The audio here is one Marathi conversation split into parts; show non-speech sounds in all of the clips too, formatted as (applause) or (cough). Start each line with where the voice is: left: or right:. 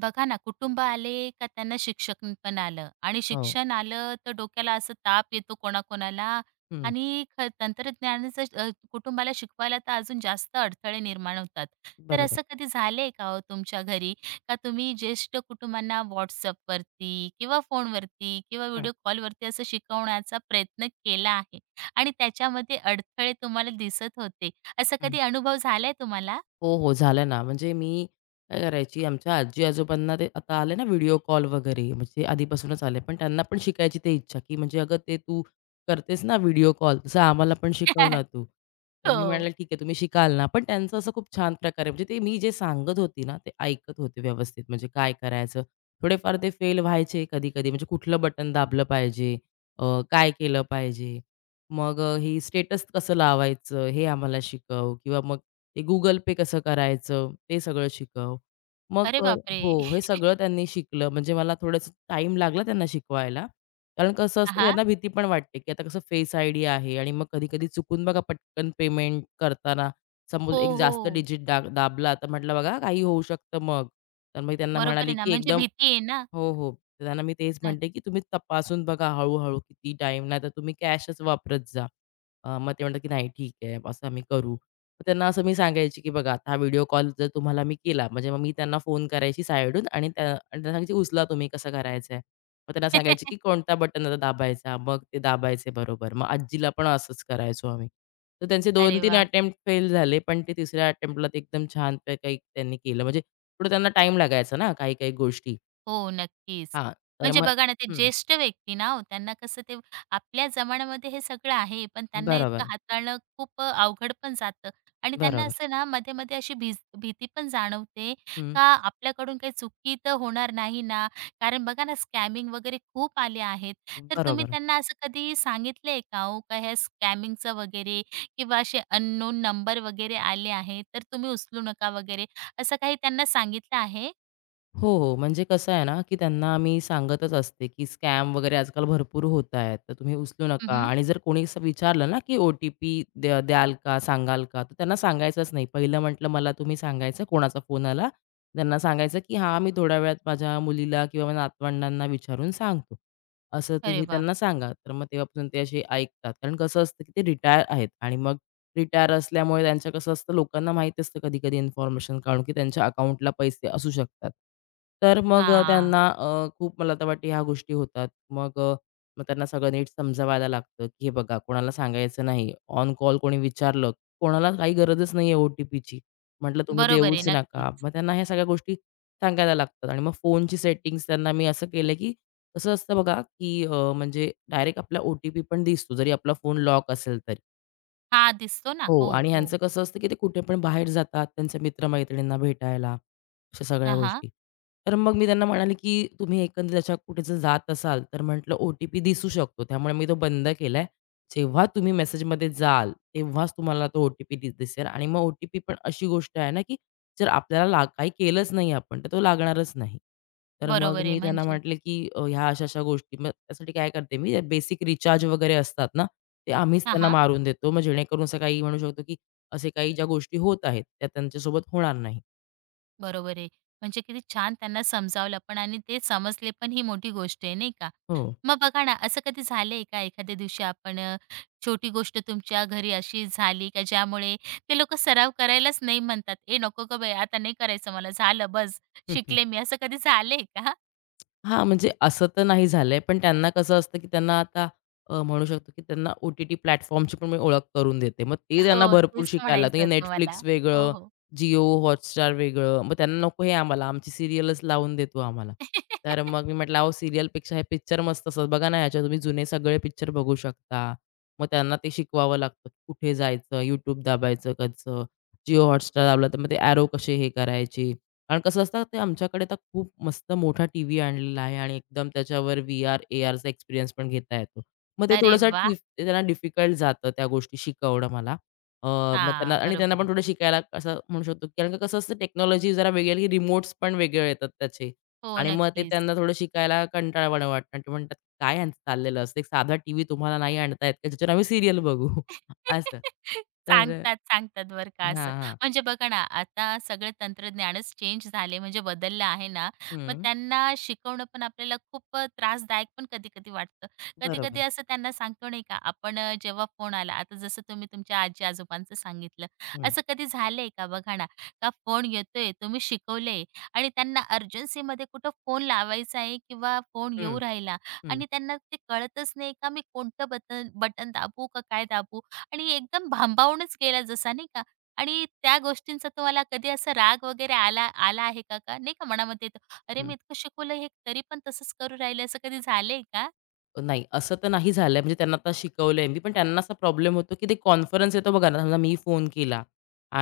right: बघा ना, कुटुंब आले का त्यांना शिक्षण पण आलं आणि
left: हो.
right: शिक्षण आलं तर डोक्याला असं ताप येतो कोणाकोणाला
left: हं.
right: आणि तंत्रज्ञानाचं कुटुंबाला शिकवायला तर अजून जास्त अडथळे निर्माण होतात. तर
left: बरोबर.
right: असं कधी झालंय का हो तुमच्या घरी? का तुम्ही ज्येष्ठ कुटुंबांना WhatsAppवरती किंवा फोनवरती किंवा
left: हं,
right: व्हिडिओ कॉलवरती असं शिकवण्याचा प्रयत्न केला आहे आणि त्याच्यामध्ये अडथळे तुम्हाला दिसत होते. असा
left: हं.
right: कधी अनुभव झालाय तुम्हाला?
left: हो, हो. झालं ना. म्हणजे मी काय करायची, आमच्या आजी-आजोबांना ते आता आले ना व्हिडिओ कॉल वगैरे, म्हणजे आधीपासूनच आले. पण त्यांना पण शिकायची ते इच्छा, की म्हणजे "अगं, ते तू करतेस ना व्हिडिओ कॉल, तसं आम्हाला पण शिकव ना
right: (laughs)
left: तू." तर मी
right: हो.
left: म्हणाले, "ठीक आहे, तुम्ही शिकाल ना." पण त्यांचं असं खूप छान प्रकारे म्हणजे ते मी जे सांगत होती ना, ते ऐकत होते व्यवस्थित. म्हणजे काय करायचं. थोडेफार ते फेल व्हायचे कधी-कधी. म्हणजे कुठलं बटन दाबलं पाहिजे, अ, काय केलं पाहिजे, मग हे स्टेटस कसं लावायचं, हे आम्हाला शिकव किंवा मग ते Google पे कसं करायचं, ते सगळं शिकव. मग
right: अरे बापरे!
left: हो, हे सगळं त्यांनी शिकलं. म्हणजे मला थोडंसं टाइम लागला त्यांना शिकवायला. कारण कसं असतं
right: हां,
left: त्यांना भीती पण वाटते, की आता कसं फेस आयडी आहे आणि मग कधी-कधी चुकून बघा पटकन पेमेंट करताना समोर
right: हो,
left: एक जास्त
right: हो.
left: डिजिट दाबला, तर म्हटलं बघा काही होऊ शकतं मग. तर मग त्यांना
right: बरोबर आहे
left: म्हणाली,
right: ना,
left: की
right: म्हणजे
left: एकदम
right: भीती आहे ना.
left: हो, हो. तर त्यांना मी तेच म्हणते,
right: नक्की.
left: की तुम्ही तपासून बघा हळू-हळू किती टाईम, नाहीतर तुम्ही कॅशच वापरत जा. मग ते म्हणतात, की "नाही ठीक आहे, असं आम्ही करू." मग त्यांना असं मी सांगायची, की "बघा आता हा व्हिडिओ कॉल जर तुम्हाला मी केला" म्हणजे मग मी त्यांना फोन करायची साइडहून आणि त्यांना सांगायची, "उचला तुम्ही, कसं करायचं आहे?" मग त्यांना सांगायची, की
right: (laughs)
left: "कोणता बटन आता दाबायचा?" मग ते दाबायचे बरोबर. मग आजीला पण असंच करायचो आम्ही. तर त्यांचे
right: अरे
left: 2-3
right: वाह!
left: अटेम्प्ट फेल झाले, पण ते तिसऱ्या अटेम्प्टला एकदम छान काही त्यांनी केलं. म्हणजे थोडं त्यांना टाईम लागायचा ना काही-काही गोष्टी.
right: हो, नक्कीच.
left: हां, तर
right: म्हणजे
left: मग
right: बघा ना, ते
left: हं,
right: ज्येष्ठ व्यक्ती ना हो, त्यांना कसं ते आपल्या जमान्यामध्ये हे सगळं आहे, पण त्यांना इतकं
left: बरोबर,
right: हाताळणं खूप अवघड पण जातं आणि त्यांना
left: बरोबर.
right: असं ना मध्ये-मध्ये अशी भीती पण जाणवते
left: हं,
right: का आपल्याकडून काही चुकी तर होणार नाही ना? कारण बघा ना, स्कॅमिंग वगैरे खूप आले आहेत. तर तुम्ही
left: बरोबर.
right: त्यांना असं कधी सांगितलंय का हो, का ह्या स्कॅमिंगचं वगैरे किंवा असे अननोन नंबर वगैरे आले आहेत, तर तुम्ही उचलू नका वगैरे असं काही त्यांना सांगितलं आहे?
left: हो, हो. म्हणजे कसं आहे ना, की त्यांना मी सांगतच असते, की स्कॅम वगैरे आजकाल भरपूर होत आहेत, तर तुम्ही उचलू नका
right: हं,
left: आणि जर कोणी असं विचारलं ना, की ओ-टी-पी द्याल का, सांगाल का? तर त्यांना सांगायचंच नाही. पहिलं म्हटलं, मला तुम्ही सांगायचं कोणाचा फोन आला, त्यांना सांगायचं, की हां, मी थोड्या वेळात माझ्या मुलीला किंवा माझ्या नातवंडांना विचारून सांगतो. असं
right: अरे
left: तुम्ही
right: वाह!
left: त्यांना सांगा. तर मग तेव्हापासून ते असे ऐकतात. कारण कसं असतं, की ते रिटायर आहेत आणि मग रिटायर असल्यामुळे त्यांचं कसं असतं लोकांना माहिती असतं कधी-कधी इन्फॉर्मेशन काढून, की त्यांच्या अकाउंटला पैसे असू शकतात. तर मग
right: हां,
left: त्यांना खूप मला तर वाटते ह्या गोष्टी होतात. मग मग त्यांना सगळं नीट समजवायला लागतं, की हे बघा कोणाला सांगायचं नाही. ऑन कॉल कोणी विचारलं, कोणाला काही गरजच नाहीये ओ-टी-पीची. म्हटलं तुम्ही
right: बरोबर आहे.
left: देऊच नका.
right: नक्कीच.
left: मग त्यांना ह्या सगळ्या गोष्टी सांगायला लागतात आणि मग फोनची सेटिंग्ज त्यांना मी असं केलं, की कसं असतं बघा, की म्हणजे डायरेक्ट आपला ओ-टी-पी पण दिसतो जरी आपला फोन लॉक असेल तरी.
right: हां, दिसतो ना.
left: हो
right: हो,
left: आणि
right: हो.
left: ह्यांचं कसं असतं, की ते कुठे पण बाहेर जातात, त्यांच्या मित्र-मैत्रिणींना भेटायला, अशा सगळ्या
right: हां, हां.
left: गोष्टी. तर मग मी त्यांना म्हणाले, की तुम्ही एकंदरीत अशा कुठे जर जात असाल, तर म्हटलं ओ-टी-पी दिसू शकतो. त्यामुळे मी तो बंद केलाय. जेव्हा तुम्ही मेसेजमध्ये जाल, तेव्हाच तुम्हाला तो ओ-टी-पी दिसेल आणि मग ओ-टी-पी पण अशी गोष्ट आहे ना, की जर आपल्याला काही केलंच नाही आपण, तर तो लागणारच नाही. तर मग
right: बरोबर आहे.
left: मी त्यांना
right: म्हणजे
left: म्हटले, की ह्या अशा-अशा गोष्टी मग त्यासाठी काय करते मी बेसिक रिचार्ज वगैरे असतात ना, ते आम्हीच
right: हां,
left: त्यांना
right: हां.
left: मारून देतो. मग जेणेकरून असं काही म्हणू शकतो, की असे काही ज्या गोष्टी होत आहेत, त्या त्यांच्यासोबत होणार नाही.
right: बरोबर आहे. म्हणजे किती छान त्यांना समजावलं पण आणि ते समजले पण ही मोठी गोष्ट आहे, नाही का?
left: हो.
right: मग बघा ना, असं कधी झालंय का एखाद्या दिवशी आपण छोटी गोष्ट तुमच्या घरी अशी झाली का ज्यामुळे ते लोकं सराव करायलाच नाही म्हणतात, "ए नको गं बाई, आता नाही करायचं मला. झालं बस, शिकले मी." असं कधी झालंय का?
left: हां, म्हणजे असं तर नाही झालंय, पण त्यांना कसं असतं, की त्यांना आता म्हणू शकतो, की त्यांना ओ-टी-टी प्लॅटफॉर्मची पण मी ओळख करून देते. मग ते
right: (laughs)
left: त्यांना
right: हो,
left: भरपूर
right: तेच
left: शिकायला लागतं,
right: म्हणायचं
left: की
right: होतं मला.
left: Netflix
right: हो,
left: वेगळं,
right: हो.
left: Jio Hotstar वेगळं. मग त्यांना नको हे आम्हाला, आमची सीरियलच लावून दे आम्हाला. तर मग
right: (laughs)
left: मी म्हटलं, "अहो सीरियलपेक्षा हे पिक्चर मस्त असतात. बघा ना ह्याच्यावर तुम्ही जुने सगळे पिक्चर बघू शकता." मग त्यांना ते शिकवावं लागतं, कुठे जायचं, YouTube दाबायचं कसं, Jio Hotstar दाबलं तर मग ते एरो कसे हे करायचे. कारण कसं असतं ते आमच्याकडे तर खूप मस्त मोठा टीव्ही आणलेला आहे आणि एकदम त्याच्यावर व्हीआर, एआरचा एक्सपिरियन्स पण घेता येतो. मग ते
right: अरे
left: थोडंसं
right: वाह!
left: ते त्यांना डिफिकल्ट जातं त्या गोष्टी शिकवणं मला. अ, मग त्यांना
right: हां,
left: आणि त्यांना
right: बरोबर
left: पण
right: आहे.
left: थोडं शिकायला असं म्हणू शकतो, कारण की कसं असतं टेक्नॉलॉजी जरा वेगळी आली, रिमोट्स पण वेगळे येतात त्याचे
right: हो,
left: आणि मग ते
right: नक्कीच.
left: त्यांना थोडं शिकायला कंटाळवाणं वाटतं आणि ते म्हणतात, "काय ह्यांचं चाललेलं असतं? एक साधा टीव्ही तुम्हाला नाही आणता येत का ज्याच्यावर आम्ही सीरियल बघू?" (laughs) असं.
right: (laughs)
left: तर
right: सांगतात, सांगतात बरं का असं.
left: हां, हां.
right: म्हणजे बघा ना, आता सगळं तंत्रज्ञानच चेंज झाले म्हणजे बदललं आहे ना, मग त्यांना शिकवणं पण आपल्याला खूप त्रासदायक पण कधी-कधी वाटतं. कधी-कधी
left: बरोबर.
right: असं त्यांना सांगतो नाही का, आपण जेव्हा फोन आला, आता जसं तुम्ही तुमच्या आजी-आजोबांचं सांगितलं,
left: हं,
right: असं कधी झालंय का बघा ना, का फोन येतोय, तुम्ही शिकवलंय आणि त्यांना अर्जन्सीमध्ये कुठं फोन लावायचा आहे किंवा फोन
left: हं,
right: येऊ राहिला
left: हं,
right: आणि त्यांना ते कळतच नाही का मी कोणतं बटन बटन दाबू का काय दाबू? आणि एकदम भांबावूनच गेला जसा नाही का आणि त्या गोष्टींचा तुम्हाला कधी असा राग वगैरे आला आला आहे का का? नाही का मनामध्ये येतो, "अरे,
left: हं.
right: मी इतकं शिकवलं हे तरी पण तसंच करू राहिले." असं कधी झालंय का?
left: नाही, असं तर नाही झालंय म्हणजे त्यांना आता शिकवलंय मी, पण त्यांना असा प्रॉब्लेम होतो, की ते कॉन्फरन्स येतो बघा ना, समजा मी फोन केला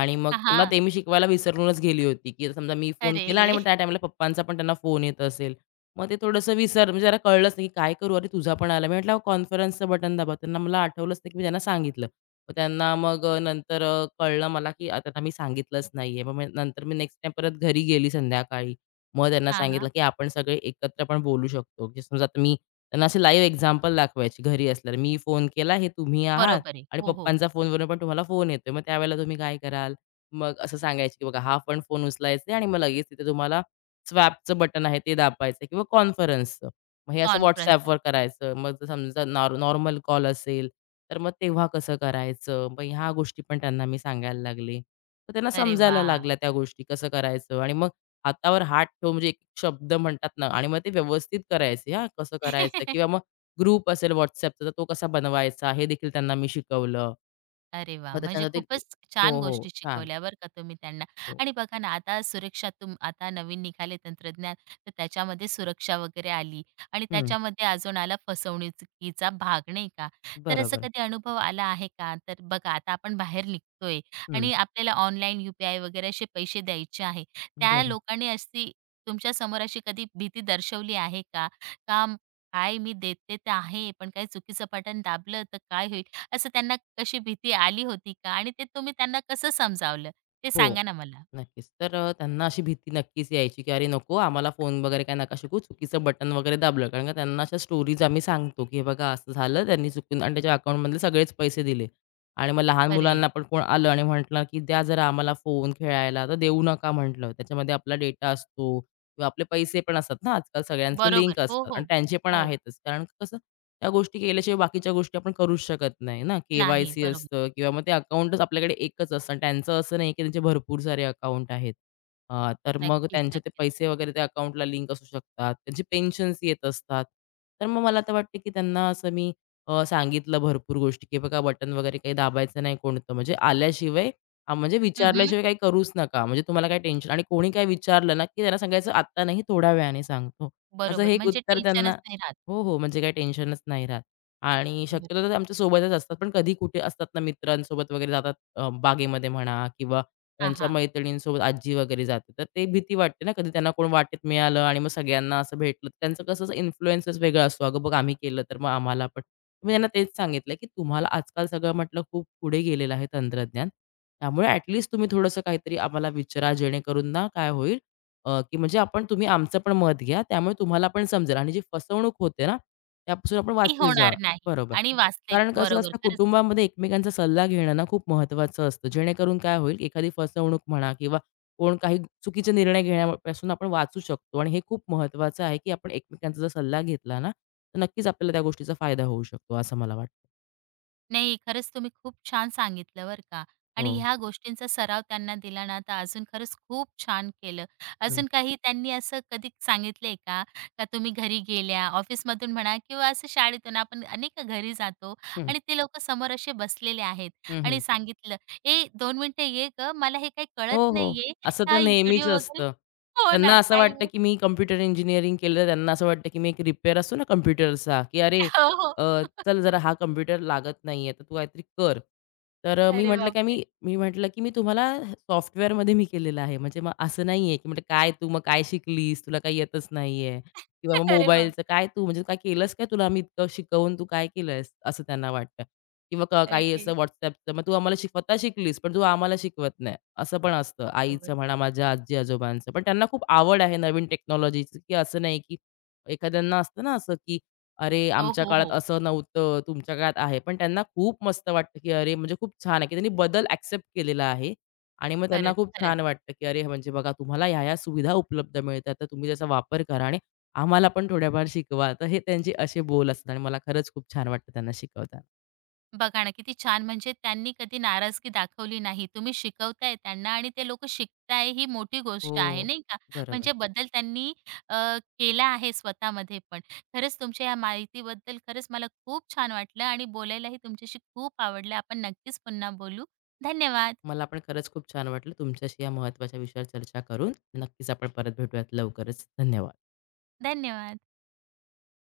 left: आणि मग
right: हां,
left: त्यांना
right: हां.
left: ते मी शिकवायला विसरूनच गेली होती, की समजा मी फोन केला आणि
right: अरे!
left: मग त्या टाईमला पप्पांचा पण त्यांना फोन येत असेल. मग ते थोडंसं म्हणजे त्याला कळलंच नाही, की काय करू? अरे, तुझा पण आला. मी म्हटलं, कॉन्फरन्सचं बटन दाबा." त्यांना मला आठवलंच नाही, की मी त्यांना सांगितलं. मग त्यांना मग नंतर कळलं मला, की आता त्यांना मी सांगितलंच नाहीये. मग मी नंतर मी नेक्स्ट टाईम परत घरी गेली संध्याकाळी. मग त्यांना
right: हां, हां.
left: सांगितलं, की आपण सगळे एकत्र पण बोलू शकतो. म्हणजे समजा आता मी त्यांना असे लाईव्ह एक्झाम्पल दाखवायची घरी असल्यावर. मी फोन केला, हे तुम्ही आहात
right: बरोबर आहे.
left: आणि
right: हो, हो.
left: पप्पांचा फोनवरून पण तुम्हाला फोन येतोय. मग त्यावेळेला तुम्ही काय कराल? मग असं सांगायचे, की बघा हा पण फोन उचलायचा आणि मग लगेच तिथे तुम्हाला स्वॅपचं बटन आहे ते दाबायचं किंवा कॉन्फरन्सचं. मग हे असं
right: कॉन्फरन्स.
left: WhatsAppवर करायचं. मग जर समजा नॉर्मल कॉल असेल, तर मग तेव्हा कसं करायचं? मग ह्या गोष्टी पण त्यांना मी सांगायला लागले. तर त्यांना
right: अरे
left: समजायला
right: वाह!
left: लागल्या त्या गोष्टी कसं करायचं आणि मग हातावर हात ठेवून म्हणजे एक शब्द म्हणतात ना आणि मग ते व्यवस्थित करायचे हां, कसं करायचं किंवा
right: (laughs)
left: मग ग्रुप असेल WhatsAppचा तर तो कसा बनवायचा हे देखील त्यांना मी शिकवलं.
right: अरे वा,
left: मग
right: म्हणजे
left: त्याच्यानंतर ते
right: खूपच
left: हो,
right: छान
left: हो.
right: गोष्टी
left: छान.
right: शिकवल्या बरं का तुम्ही त्यांना.
left: हो.
right: आणि बघा ना, आता सुरक्षा आता नवीन निघाले तंत्रज्ञान, तर त्याच्यामध्ये सुरक्षा वगैरे आली आणि
left: हं.
right: त्याच्यामध्ये अजून आला फसवणुकीचा भाग, नाही का? तर असा
left: बरोबर.
right: कधी अनुभव आला आहे का? तर बघा, आता आपण बाहेर निघतोय
left: हं.
right: आणि आपल्याला ऑनलाईन वगैरे असे पैसे द्यायचे आहे. त्या
left: बरं.
right: लोकांनी अशी तुमच्यासमोर अशी कधी भीती दर्शवली आहे का? का काय मी देते तर आहे, पण काही चुकीचं बटन दाबलं तर काय होईल? असं त्यांना कशी भीती आली होती का? आणि ते तुम्ही त्यांना कसं समजावलं? ते
left: हो.
right: सांगा ना मला.
left: नक्कीच. तर त्यांना अशी भीती नक्कीच यायची, की "अरे नको, आम्हाला फोन वगैरे काय नका शिकवू, चुकीचं बटन वगैरे दाबलं." कारण का त्यांना अशा स्टोरीज आम्ही सांगतो, की "हे बघा असं झालं, त्यांनी चुकून" आणि त्याच्या अकाउंटमधले सगळेच पैसे दिले. आणि मग लहान
right: अरे!
left: मुलांना पण कोण आलं आणि म्हटलं, की "द्या जरा आम्हाला फोन खेळायला." तर देऊ नका म्हटलं. त्याच्यामध्ये आपला डेटा असतो किंवा आपले पैसे पण असतात ना, आजकाल सगळ्यांचे
right: बरोबर.
left: लिंक
right: हो,
left: असतात
right: हो.
left: आणि त्यांचे पण
right: हो.
left: आहेतच. कारण कसं त्या गोष्टी केल्याशिवाय बाकीच्या गोष्टी आपण करूच शकत नाही ना,
right: नाही.
left: के-वाय-सी
right: बरोबर.
left: असतं किंवा मग ते अकाउंटच आपल्याकडे एकच असतं आणि त्यांचं असं नाही, की त्यांचे भरपूर सारे अकाउंट आहेत. तर मग
right: नक्कीच,
left: त्यांचे ते
right: नक्कीच.
left: पैसे वगैरे त्या अकाउंटला लिंक असू शकतात. त्यांचे पेन्शन्स येत असतात. तर मग मला तर वाटतं, की त्यांना असं मी सांगितलं भरपूर गोष्टी, की बघा बटन वगैरे काही दाबायचं नाही कोणतं. म्हणजे आल्याशिवाय म्हणजे
right: हं, हं.
left: विचारल्याशिवाय काही करूच नका. म्हणजे तुम्हाला काही टेन्शन आणि कोणी काही विचारलं ना, की त्यांना सांगायचं, "आत्ता नाही, थोड्या वेळाने सांगतो." असं हे
right: बरोबर.
left: एक
right: म्हणजे
left: उत्तर त्यांना
right: टेन्शनच नाही राहत.
left: हो, हो. म्हणजे काही टेन्शनच नाही राहत. आणि
right: बरोबर.
left: शक्यतो तर ते आमच्या सोबतच असतात. पण कधी कुठे असतात ना मित्रांसोबत वगैरे जातात बागेमध्ये म्हणा किंवा
right: हां,
left: त्यांच्या
right: हां.
left: मैत्रिणींसोबत आजी वगैरे जाते. तर ते भीती वाटते ना कधी त्यांना कोण वाटेत मिळालं आणि मग सगळ्यांना असं भेटलं. त्यांचं कसं असं इन्फ्लुअन्सच असतो. "अगं बघ आम्ही केलं तर मग आम्हाला पण." मी त्यांना तेच सांगितलं, की तुम्हाला आजकाल सगळं म्हटलं खूप पुढे गेलेलं आहे तंत्रज्ञान. त्यामुळे तुम्ही थोडंसं काहीतरी आम्हाला विचारा जेणेकरून ना काय होईल की म्हणजे आपण तुम्ही आमचं पण मत घ्या, त्यामुळे तुम्हाला पण समजेल आणि जी फसवणूक होते ना, त्यापासून आपण
right: ती
left: वाचले जा.
right: होणार नाही
left: बरोबर.
right: आणि वाचले
left: कारण कसं
right: बरोबर.
left: असतं
right: खरंच.
left: कुटुंबामध्ये एकमेकांचा सल्ला घेणं ना खूप महत्त्वाचं असतं. जेणेकरून काय होईल, एखादी फसवणूक म्हणा किंवा कोण काही चुकीचे निर्णय घेण्यापासून आपण वाचू शकतो आणि हे खूप महत्त्वाचं आहे, की आपण एकमेकांचा जर सल्ला घेतला ना, तर नक्कीच आपल्याला त्या गोष्टीचा फायदा होऊ शकतो, असं मला वाटतं.
right: नाही, खरंच तुम्ही खूप छान सांगितलं बरं का आणि
left: हो.
right: ह्या गोष्टींचा सराव त्यांना दिला ना, तर अजून खरंच खूप छान केलं.
left: हं, हं.
right: अजून काही त्यांनी असं कधी सांगितलंय का? का तुम्ही घरी गेल्या, ऑफिसमधून म्हणा किंवा असं शाळेतून आपण नाही का घरी जातो आणि ते लोकं समोर असे बसलेले आहेत
left: हं,
right: आणि
left: हं.
right: सांगितलं, "ए, 2 मिनिटं ये गं, मला हे काही
left: हो,
right: कळत
left: हो.
right: नाहीये,
left: असं तर
right: हा
left: नेहमीच
right: व्हिडिओ वगैरे"
left: असतं.
right: हो ना,
left: त्यांना असं
right: काही
left: वाटतं,
right: हो,
left: की मी कॉम्प्युटर इंजिनिअरिंग केलं, त्यांना असं वाटतं, की मी एक रिपेअर असतो ना कॉम्प्युटरचा, की "अरे,
right: हो.
left: अ,
right: (laughs)
left: चल जरा हा कॉम्प्युटर लागत नाहीये, तर तू काहीतरी कर." तर मी
right: अरे
left: म्हटलं, "काय
right: बापरे!
left: मी" मी म्हटलं, "की मी तुम्हाला सॉफ्टवेअरमध्ये मी केलेलं आहे. म्हणजे मग असं नाहीये, की म्हटलं काय तू मग काय शिकलीस? तुला काही येतच नाहीये किंवा मग
right: अरे बापरे!
left: मोबाईलचं काय तू म्हणजे काय केलंस काय? तुला आम्ही इतकं शिकवून तू काय केलंस?" असं त्यांना वाटतं. किंवा काही
right: अरे!
left: असं WhatsAppचं, मग तू आम्हाला स्वतः शिकलीस, पण तू आम्हाला शिकवत नाही. असं पण असतं
right: बरोबर.
left: आईचं म्हणा, माझ्या आजी-आजोबांचं. पण त्यांना खूप आवड आहे नवीन टेक्नॉलॉजीची, की असं नाही, की एखाद्यांना असतं ना असं, की "अरे,
right: हो,
left: आमच्या
right: हो,
left: काळात
right: हो.
left: असं नव्हतं, तुमच्या काळात आहे." पण त्यांना खूप मस्त वाटतं, की अरे, म्हणजे खूप छान आहे, की त्यांनी बदल एक्सेप्ट केलेला आहे आणि मग त्यांना
right: खरंच,
left: खूप
right: खरंच.
left: छान वाटतं, की "अरे, म्हणजे बघा तुम्हाला ह्या-ह्या सुविधा उपलब्ध मिळतात, तर तुम्ही त्याचा वापर करा आणि आम्हाला पण थोड्याफार शिकवा." तर हे त्यांचे असे बोल असतात आणि मला खरंच खूप छान वाटतं त्यांना शिकवताना.
right: बघा ना किती छान म्हणजे त्यांनी कधी नाराजगी दाखवली नाही. तुम्ही शिकवताय त्यांना आणि ते लोकं शिकताय ही मोठी गोष्ट आहे
left: हो,
right: नाही का?
left: बरोबर.
right: म्हणजे बदल त्यांनी अ, केला आहे स्वतःमध्ये पण. खरंच तुमच्या या माहितीबद्दल खरंच मला खूप छान वाटलं आणि बोलायलाही तुमच्याशी खूप आवडलं. आपण नक्कीच पुन्हा बोलू. धन्यवाद.
left: मला पण खरंच खूप छान वाटलं तुमच्याशी या महत्त्वाच्या विषयावर चर्चा करून. नक्कीच आपण परत भेटूयात लवकरच. धन्यवाद.
right: धन्यवाद.